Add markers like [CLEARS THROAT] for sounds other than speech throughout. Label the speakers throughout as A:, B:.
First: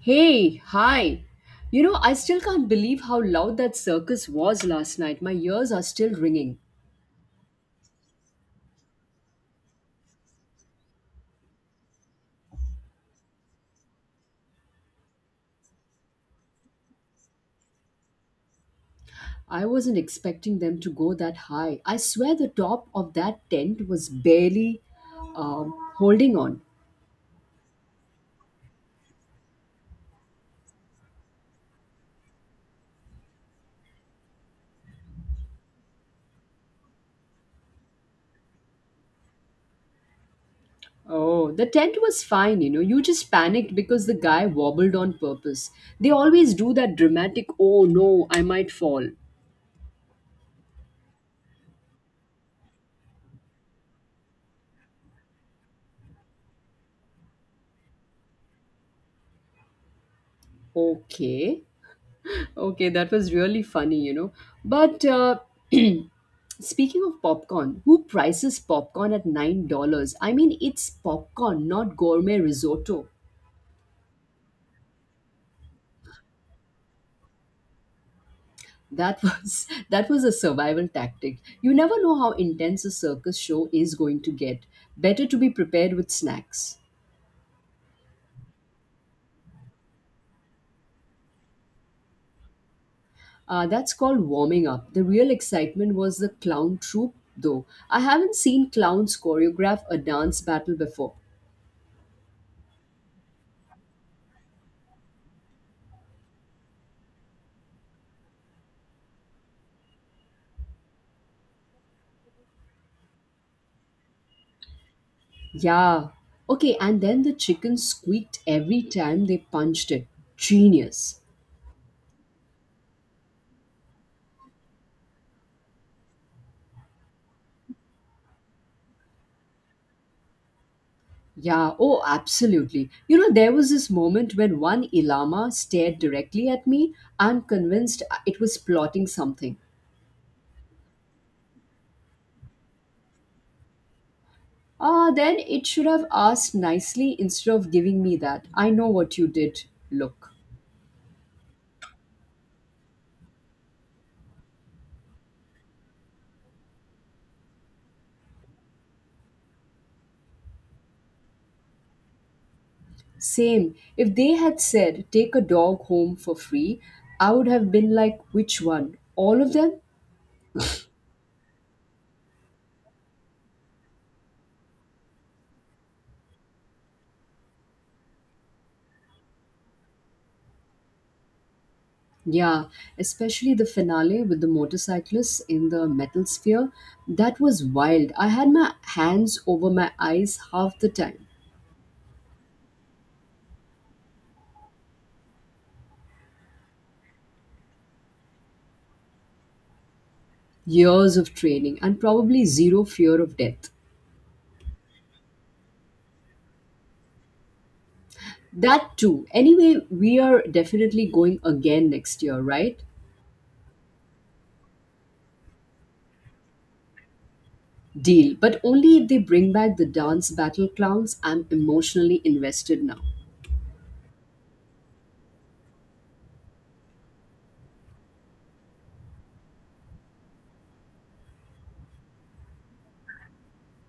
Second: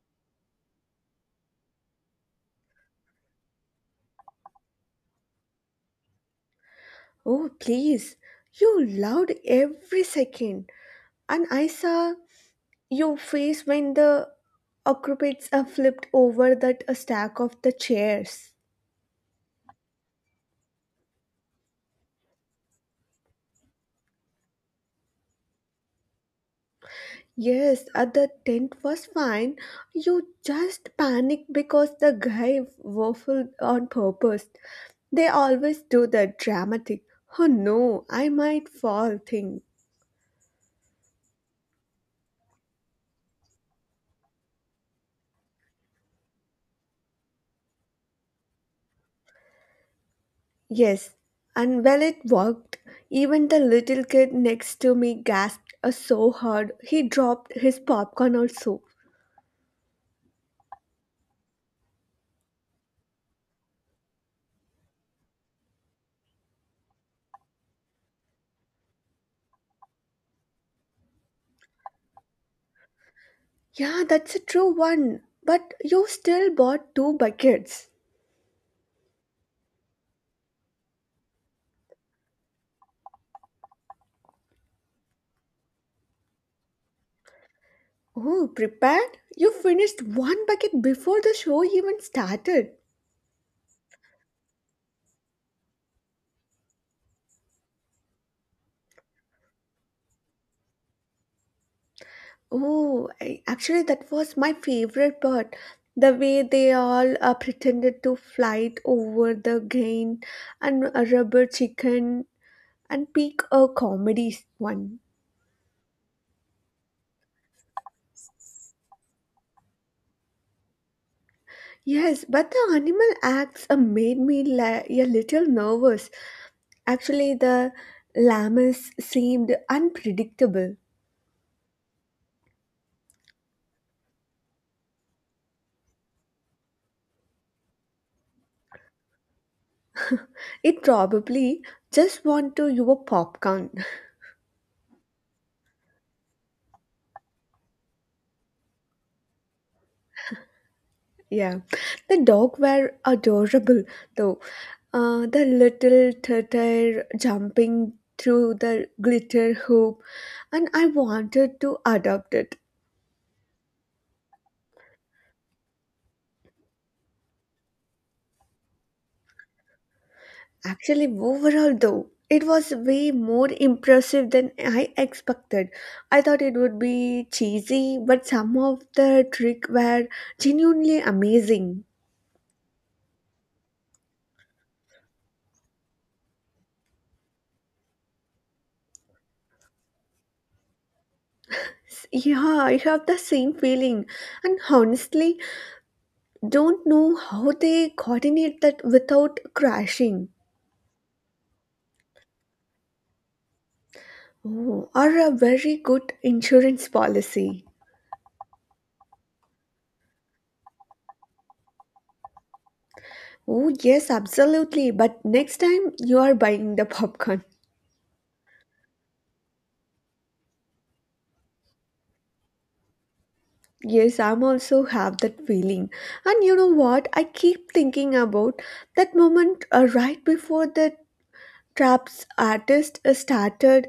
A: Hey, hi. You know, I still can't believe how loud that circus was last night. My ears are still ringing.
B: Oh, please. You loved every second. And I saw your face when the occupants flipped over that stack of the chairs.
A: I wasn't expecting them to go that high. I swear the top of that tent was barely holding on.
B: Yes, the tent was fine. You just panicked because the guy waffled on purpose. They always do that dramatic, oh no, I might fall thing.
A: Oh, the tent was fine, you know. You just panicked because the guy wobbled on purpose. They always do that dramatic, oh no, I might fall.
B: Yes, and well, it worked. Even the little kid next to me gasped so hard he dropped his popcorn also.
A: Okay. Okay, that was really funny, you know. But [CLEARS THROAT] speaking of popcorn, who prices popcorn at $9? I mean, it's popcorn, not gourmet risotto.
B: Yeah, that's a true one. But you still bought two buckets.
A: That was [LAUGHS] that was a survival tactic. You never know how intense a circus show is going to get. Better to be prepared with snacks.
B: Oh, prepared? You finished one bucket before the show even started.
A: That's called warming up. The real excitement was the clown troupe, though. I haven't seen clowns choreograph a dance battle before.
B: Oh, actually, that was my favorite part. The way they all pretended to fight over the grain and a rubber chicken and pick a comedy one.
A: Yeah. Okay, and then the chicken squeaked every time they punched it. Genius.
B: Yes, but the animal acts made me a little nervous. Actually, the llamas seemed unpredictable.
A: Yeah, oh, absolutely. You know, there was this moment when one Ilama stared directly at me. I'm convinced it was plotting something.
B: It probably just want to your popcorn.
A: Ah, then it should have asked nicely instead of giving me that. I know what you did. Look.
B: [LAUGHS] Yeah, the dog were adorable though. The little turtle jumping through the glitter hoop, and I wanted to adopt it.
A: Same. If they had said, take a dog home for free, I would have been like, which one? All of them?
B: Actually, overall, though, it was way more impressive than I expected. I thought it would be cheesy, but some of the tricks were genuinely amazing.
A: Yeah, especially the finale with the motorcyclists in the metal sphere. That was wild. I had my hands over my eyes half the time.
B: Yeah, I have the same feeling, and honestly, don't know how they coordinate that without crashing.
A: Years of training and probably zero fear of death.
B: Oh, or a very good insurance policy.
A: That too. Anyway, we are definitely going again next year, right?
B: Oh, yes, absolutely. But next time you are buying the popcorn.
A: Deal. But only if they bring back the dance battle clowns. I'm emotionally invested now.
B: Yes, I'm also have that feeling. And you know what? I keep thinking about that moment right before the trap's artist started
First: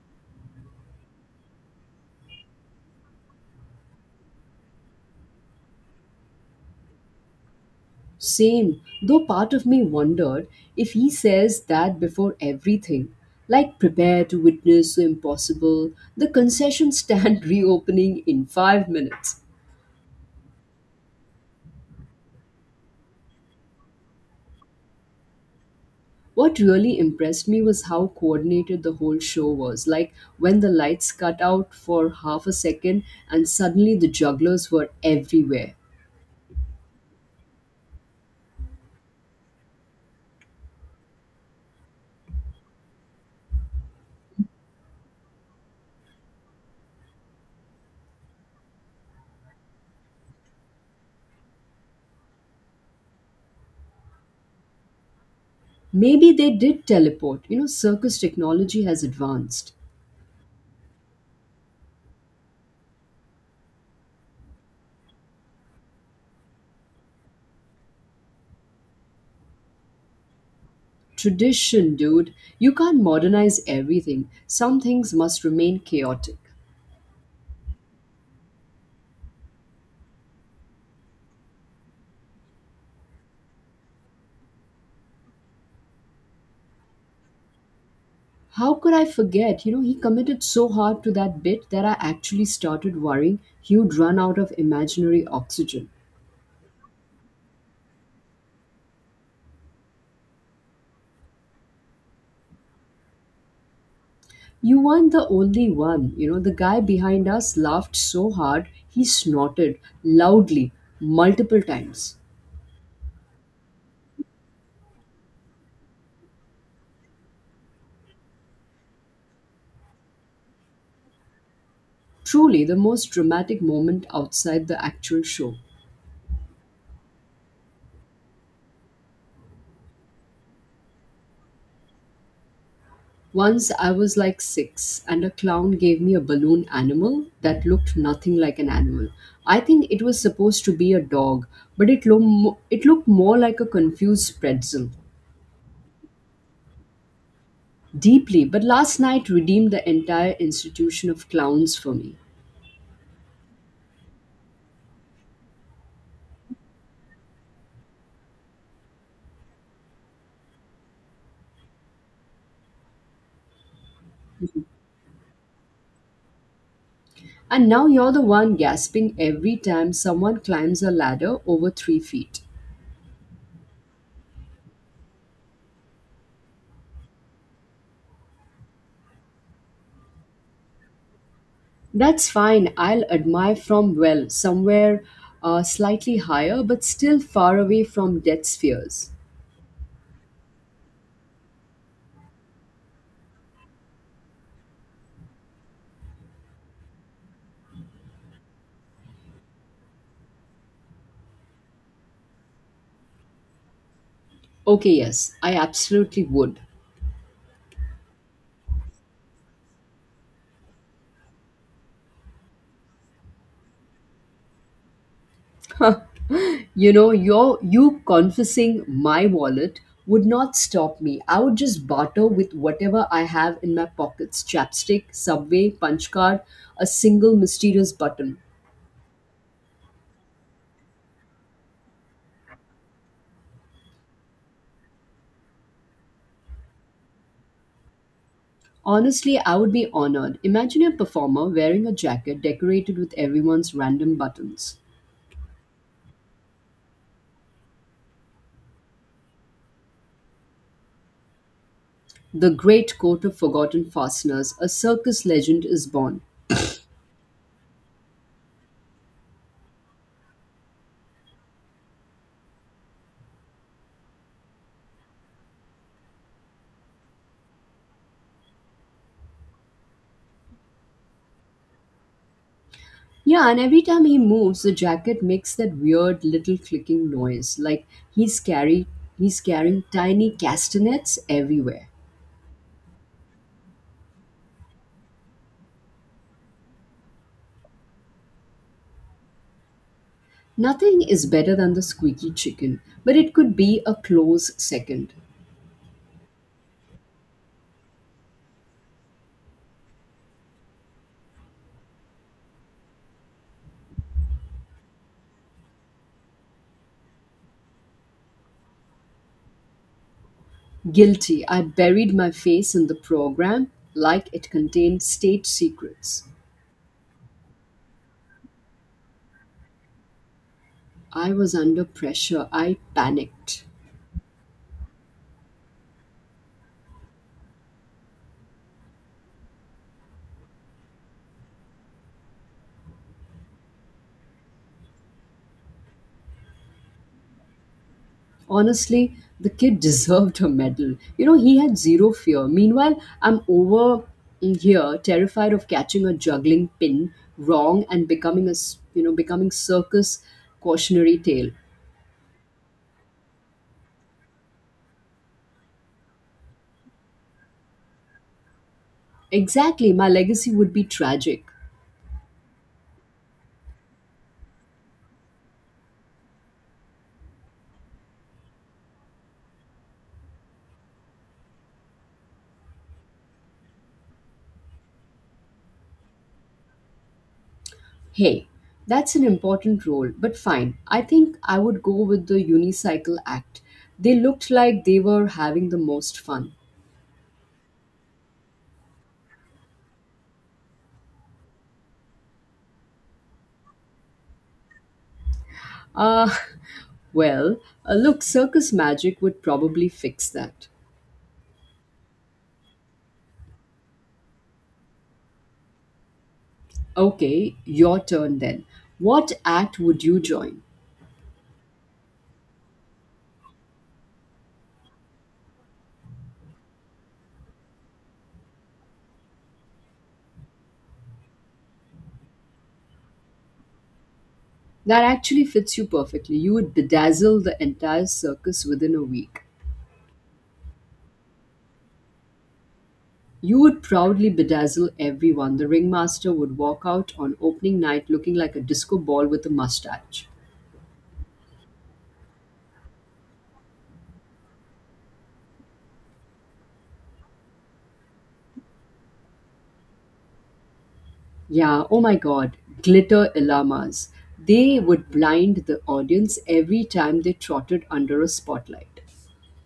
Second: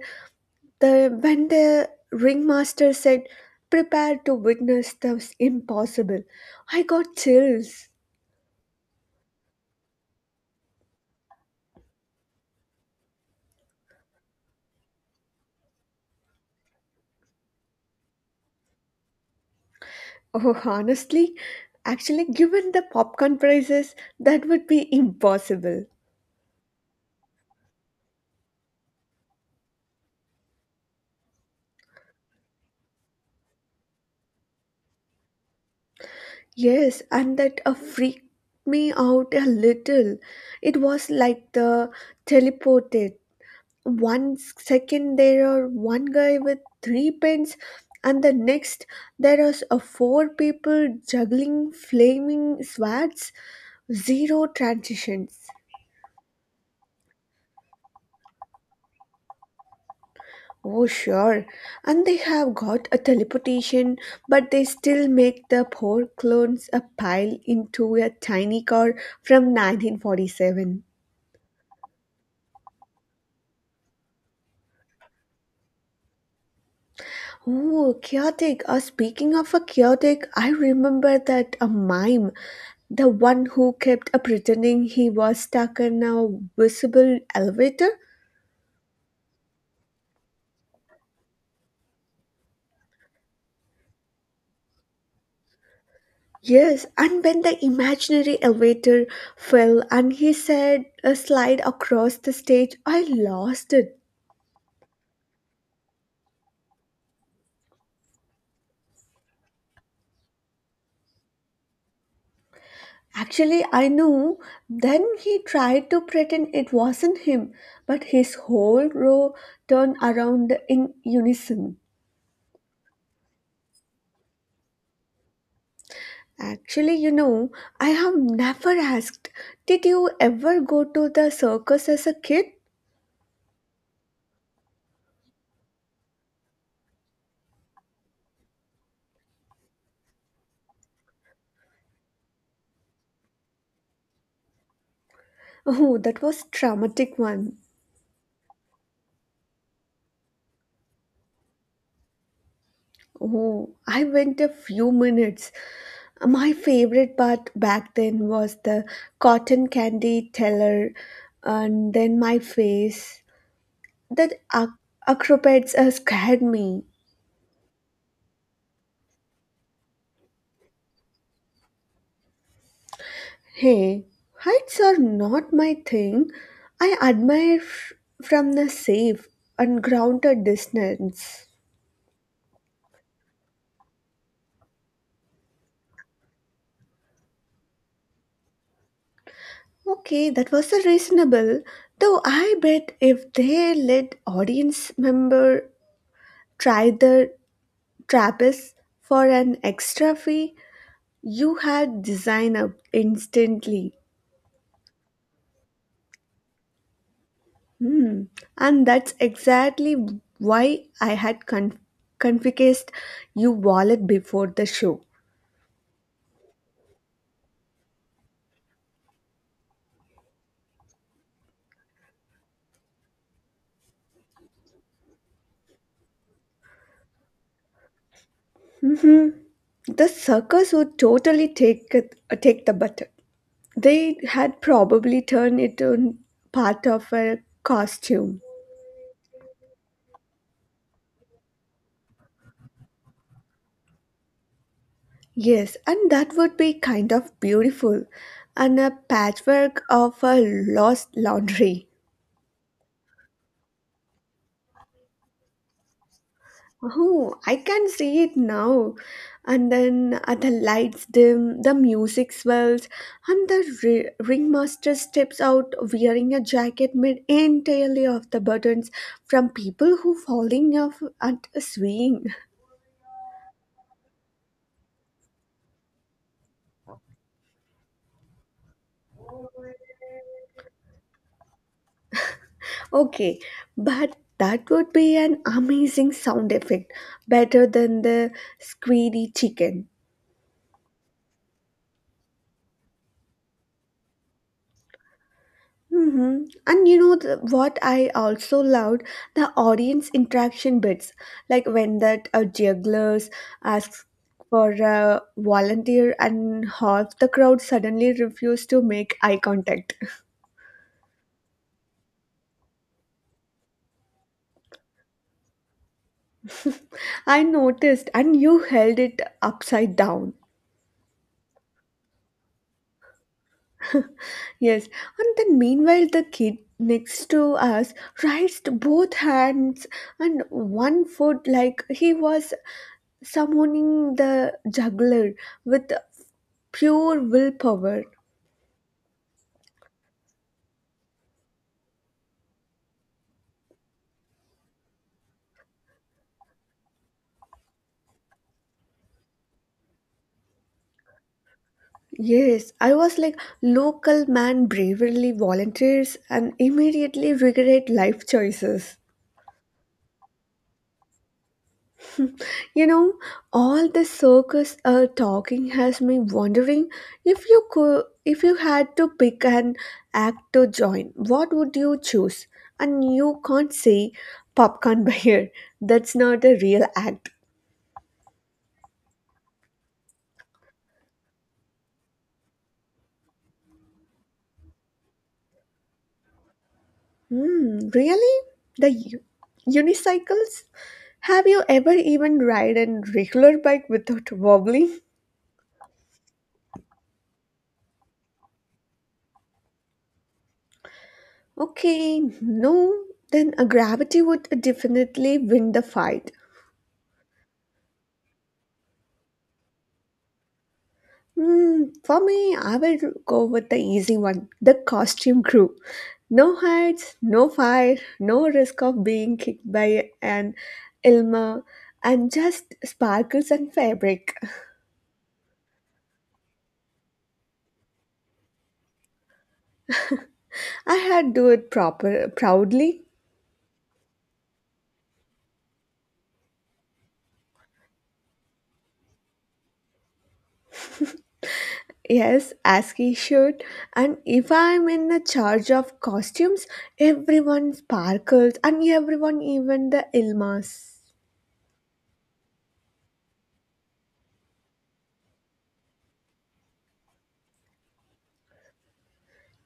B: the when the ringmaster said prepare to witness the impossible. I got chills.
A: Same, though part of me wondered if he says that before everything. Like, prepare to witness the impossible, the concession stand [LAUGHS] reopening in 5 minutes.
B: Oh, honestly, actually given the popcorn prices, that would be impossible.
A: What really impressed me was how coordinated the whole show was. Like, when the lights cut out for half a second and suddenly the jugglers were everywhere.
B: Yes, and that freaked me out a little. It was like the teleported. 1 second, there are one guy with three pens, and the next there are four people juggling flaming swords, zero transitions.
A: Maybe they did teleport. You know, circus technology has advanced.
B: Oh sure, and they have got a teleportation, but they still make the poor clones a pile into a tiny car from 1947.
A: Tradition, dude. You can't modernize everything. Some things must remain chaotic.
B: Oh, chaotic. Speaking of a chaotic, I remember that a mime, the one who kept pretending he was stuck in a visible elevator.
A: How could I forget? You know, he committed so hard to that bit that I actually started worrying he'd run out of imaginary oxygen.
B: Yes, and when the imaginary elevator fell and he said a slide across the stage, I lost it.
A: You weren't the only one. You know, the guy behind us laughed so hard he snorted loudly multiple times.
B: Actually, I knew. Then he tried to pretend it wasn't him, but his whole row turned around in unison.
A: Truly the most dramatic moment outside the actual show.
B: Actually, I have never asked, did you ever go to the circus as a kid?
A: Once I was like six, and a clown gave me a balloon animal that looked nothing like an animal. I think it was supposed to be a dog, but it, it looked more like a confused pretzel.
B: Oh, that was traumatic one.
A: Deeply, but last night redeemed the entire institution of clowns for me.
B: Oh, I went a few minutes. My favorite part back then was the cotton candy teller and then my face. That acrobats scared me.
A: And now you're the one gasping every time someone climbs a ladder over 3 feet.
B: Hey, heights are not my thing. I admire from the safe and grounded distance.
A: That's fine, I'll admire from well, somewhere slightly higher, but still far away from death's fears.
B: Okay, that was a reasonable. Though I bet if they let audience member try the trapeze for an extra fee, you had design up instantly.
A: Okay, yes, I absolutely would.
B: Hmm. And that's exactly why I had confiscated your wallet before the show.
A: You know, you confessing my wallet would not stop me. I would just barter with whatever I have in my pockets chapstick, subway, punch card, a single mysterious button.
B: Hmm. The circus would totally take it, take the butter. They had probably turned it on part of a costume.
A: Honestly, I would be honored. Imagine a performer wearing a jacket decorated with everyone's random buttons.
B: Yes, and that would be kind of beautiful and a patchwork of a lost laundry.
A: The great coat of forgotten fasteners, a circus legend is born.
B: Oh, I can see it now. And then the lights dim, the music swells, and the ringmaster steps out wearing a jacket made entirely of the buttons from people who falling off at a swing.
A: Yeah, and every time he moves, the jacket makes that weird little clicking noise, like he's carry he's carrying tiny castanets everywhere.
B: Okay, but that would be an amazing sound effect, better than the squeaky chicken.
A: Nothing is better than the squeaky chicken, but it could be a close second.
B: And you know what I also loved the audience interaction bits, like when that jugglers asks for a volunteer and half the crowd suddenly refused to make eye contact.
A: Guilty, I buried my face in the program like it contained state secrets.
B: [LAUGHS] I noticed, and you held it upside down.
A: I was under pressure, I panicked.
B: Yes, and then meanwhile the kid next to us raised both hands and one foot like he was summoning the juggler with pure willpower.
A: Honestly, the kid deserved a medal. You know, he had zero fear. Meanwhile, I'm over here terrified of catching a juggling pin wrong and becoming a, becoming circus cautionary tale.
B: Yes, I was like, local man bravely volunteers and immediately regret life choices.
A: Exactly, my legacy would be tragic.
B: You know, all this circus talking has me wondering if you had to pick an act to join, what would you choose? And you can't say popcorn [LAUGHS] buyer. That's not a real act.
A: Hey, that's an important role, but fine. I think I would go with the unicycle act. They looked like they were having the most fun.
B: Hmm, really? The unicycles? Have you ever even ride a regular bike without wobbling?
A: Ah, [LAUGHS] well, look, circus magic would probably fix that.
B: Okay, no, then a gravity would definitely win the fight.
A: Okay, your turn then. What act would you join?
B: Hmm, for me, I will go with the easy one, the costume crew. No heights, no fire, no risk of being kicked by an Ilma, and just sparkles and fabric. [LAUGHS]
A: That actually fits you perfectly. You would bedazzle the entire circus within a week.
B: I had do it proper proudly.
A: You would proudly bedazzle everyone. The ringmaster would walk out on opening night looking like a disco ball with a mustache.
B: Yes, as he should. And if I'm in the charge of costumes, everyone sparkles and everyone, even the Ilmas.
A: Yeah, oh my god, glitter llamas. They would blind the audience every time they trotted under a spotlight.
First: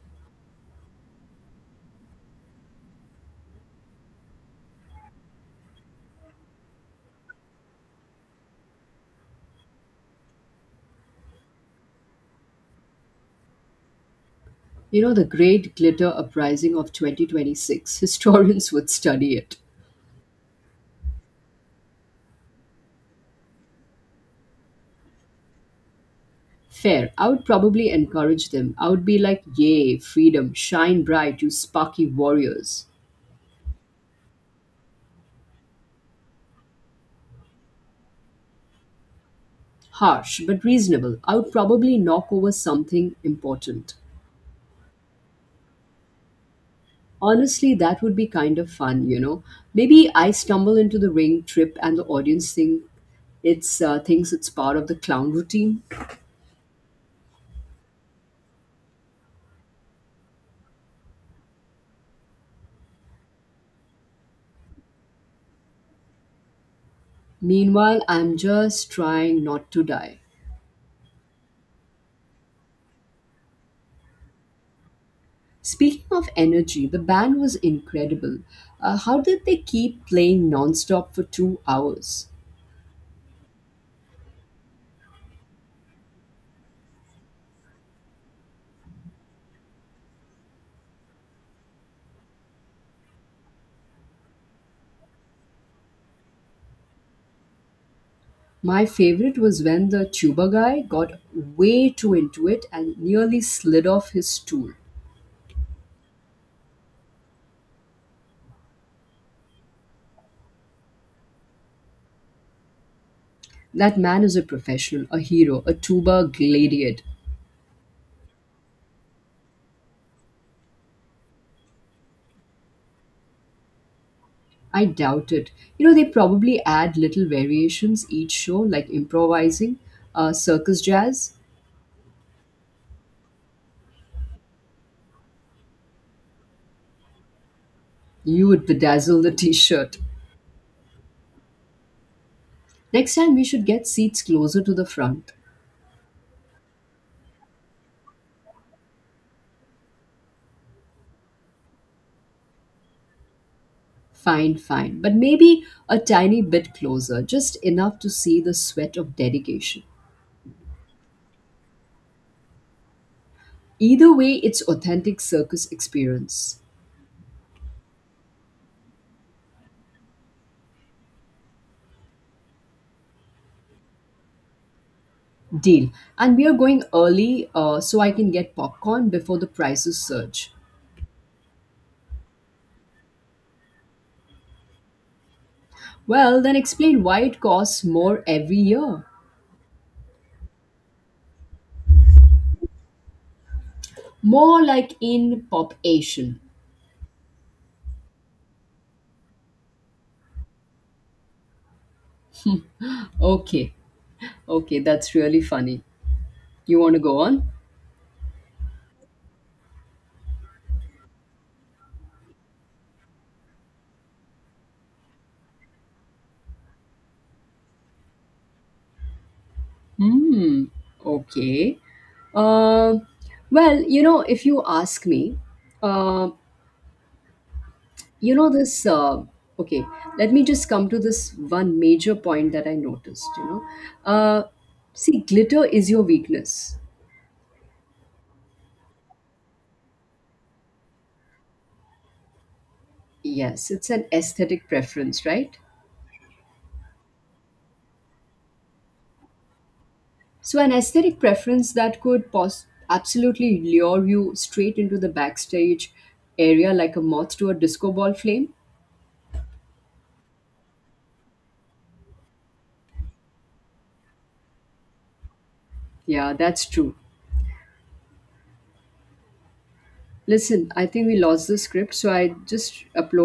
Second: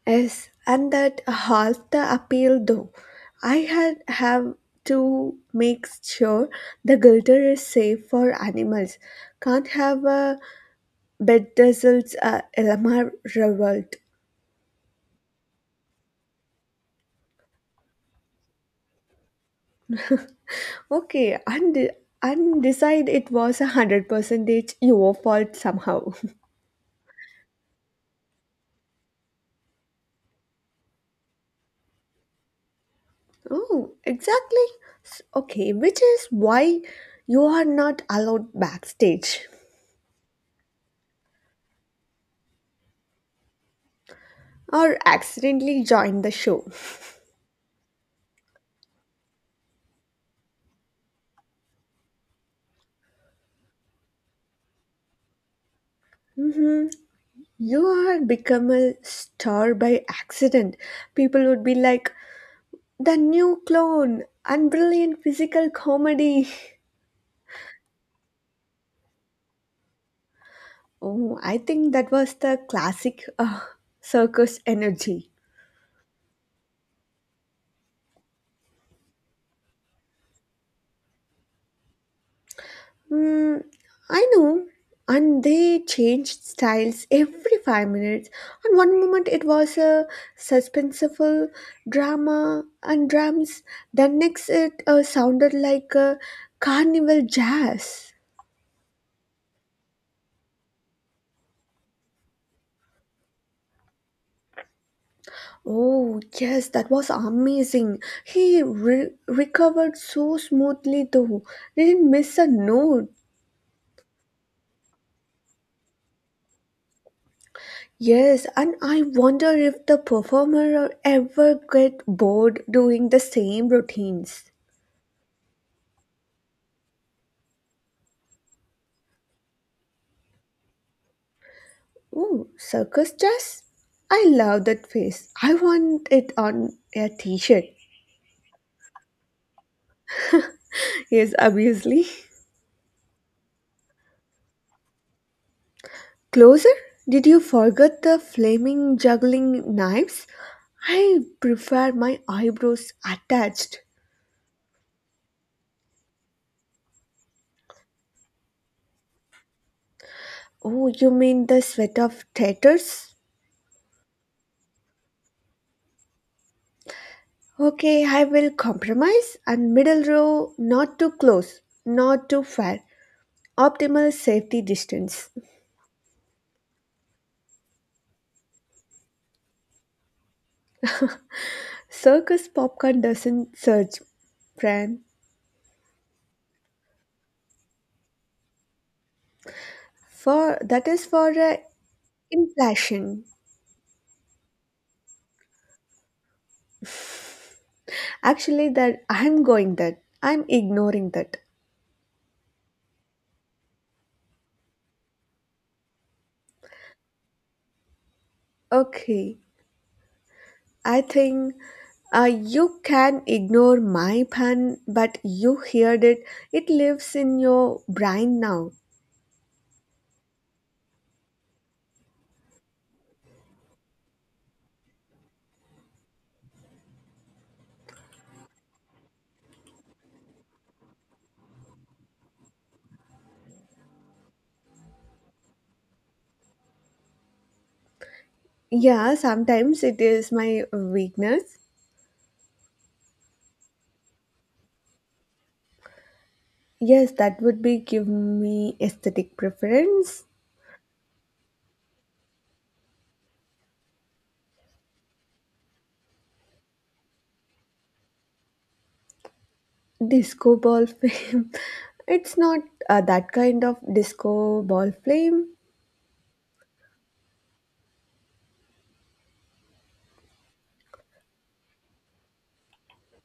B: Yes, and that half the appeal though. I had have to make sure the glitter is safe for animals. Can't have a bedazzled Ilma revolt.
A: You know, the great glitter uprising of 2026. [LAUGHS] Historians would study it.
B: Okay, and decide it was 100 percentage your fault somehow.
A: Fair. I would probably encourage them. I would be like, yay, freedom, shine bright, you sparky warriors.
B: Oh, exactly. Okay, which is why you are not allowed backstage
A: Harsh, but reasonable. I would probably knock over something important.
B: or accidentally join the show.
A: Honestly, that would be kind of fun, you know. Maybe I stumble into the ring trip and the audience thing it's thinks it's part of the clown routine.
B: hmm You are become a star by accident. People would be like, the new clone and brilliant physical comedy. [LAUGHS]
A: Meanwhile, I'm just trying not to die.
B: Oh, I think that was the classic circus energy.
A: Speaking of energy, the band was incredible. How did they keep playing nonstop for 2 hours?
B: Mm, I know. And they changed styles every 5 minutes. And one moment it was a suspenseful drama and drums. Then next it sounded like a carnival jazz.
A: My favorite was when the tuba guy got way too into it and nearly slid off his stool.
B: Oh yes, that was amazing. He recovered so smoothly though. Didn't miss a note.
A: That man is a professional, a hero, a tuba gladiator.
B: Yes, and I wonder if the performer ever get bored doing the same routines.
A: I doubt it. You know, they probably add little variations each show, like improvising, circus jazz.
B: Ooh, circus dress? I love that face. I want it on a t-shirt.
A: You would bedazzle the [LAUGHS] t shirt.
B: Yes, obviously.
A: Next time, we should get seats closer to the front.
B: Closer? Did you forget the flaming juggling knives? I prefer my eyebrows attached.
A: Fine, fine. But maybe a tiny bit closer, just enough to see the sweat of dedication.
B: Oh, you mean the sweat of tatters?
A: Either way, it's authentic circus experience.
B: Okay, I will compromise and middle row not too close, not too far. Optimal safety distance.
A: Deal. And we are going early so I can get popcorn before the prices surge.
B: Circus popcorn doesn't surge, friend.
A: Well, then explain why it costs more every year.
B: For that is for inflation.
A: More like in pop Asian.
B: Actually, that I'm ignoring that.
A: Okay, okay, that's really funny. You want to go on?
B: Okay, I think uh, you can ignore my pun, but you heard it. It lives in your brain now.
A: Hmm, okay. Uh, well, you know, if you ask me, uh, you know this okay let me just come to this one major point that I noticed, you know. uh, see, glitter is your weakness.
B: Yeah, sometimes it is my weakness.
A: Yes, it's an aesthetic preference, right?
B: Yes, that would be give me aesthetic preference.
A: So an aesthetic preference that could absolutely lure you straight into the backstage area like a moth to a disco ball flame.
B: Disco ball [LAUGHS] flame. It's not that kind of disco ball flame.
A: Yeah, that's true. Listen, I think we lost the script, so I just uploaded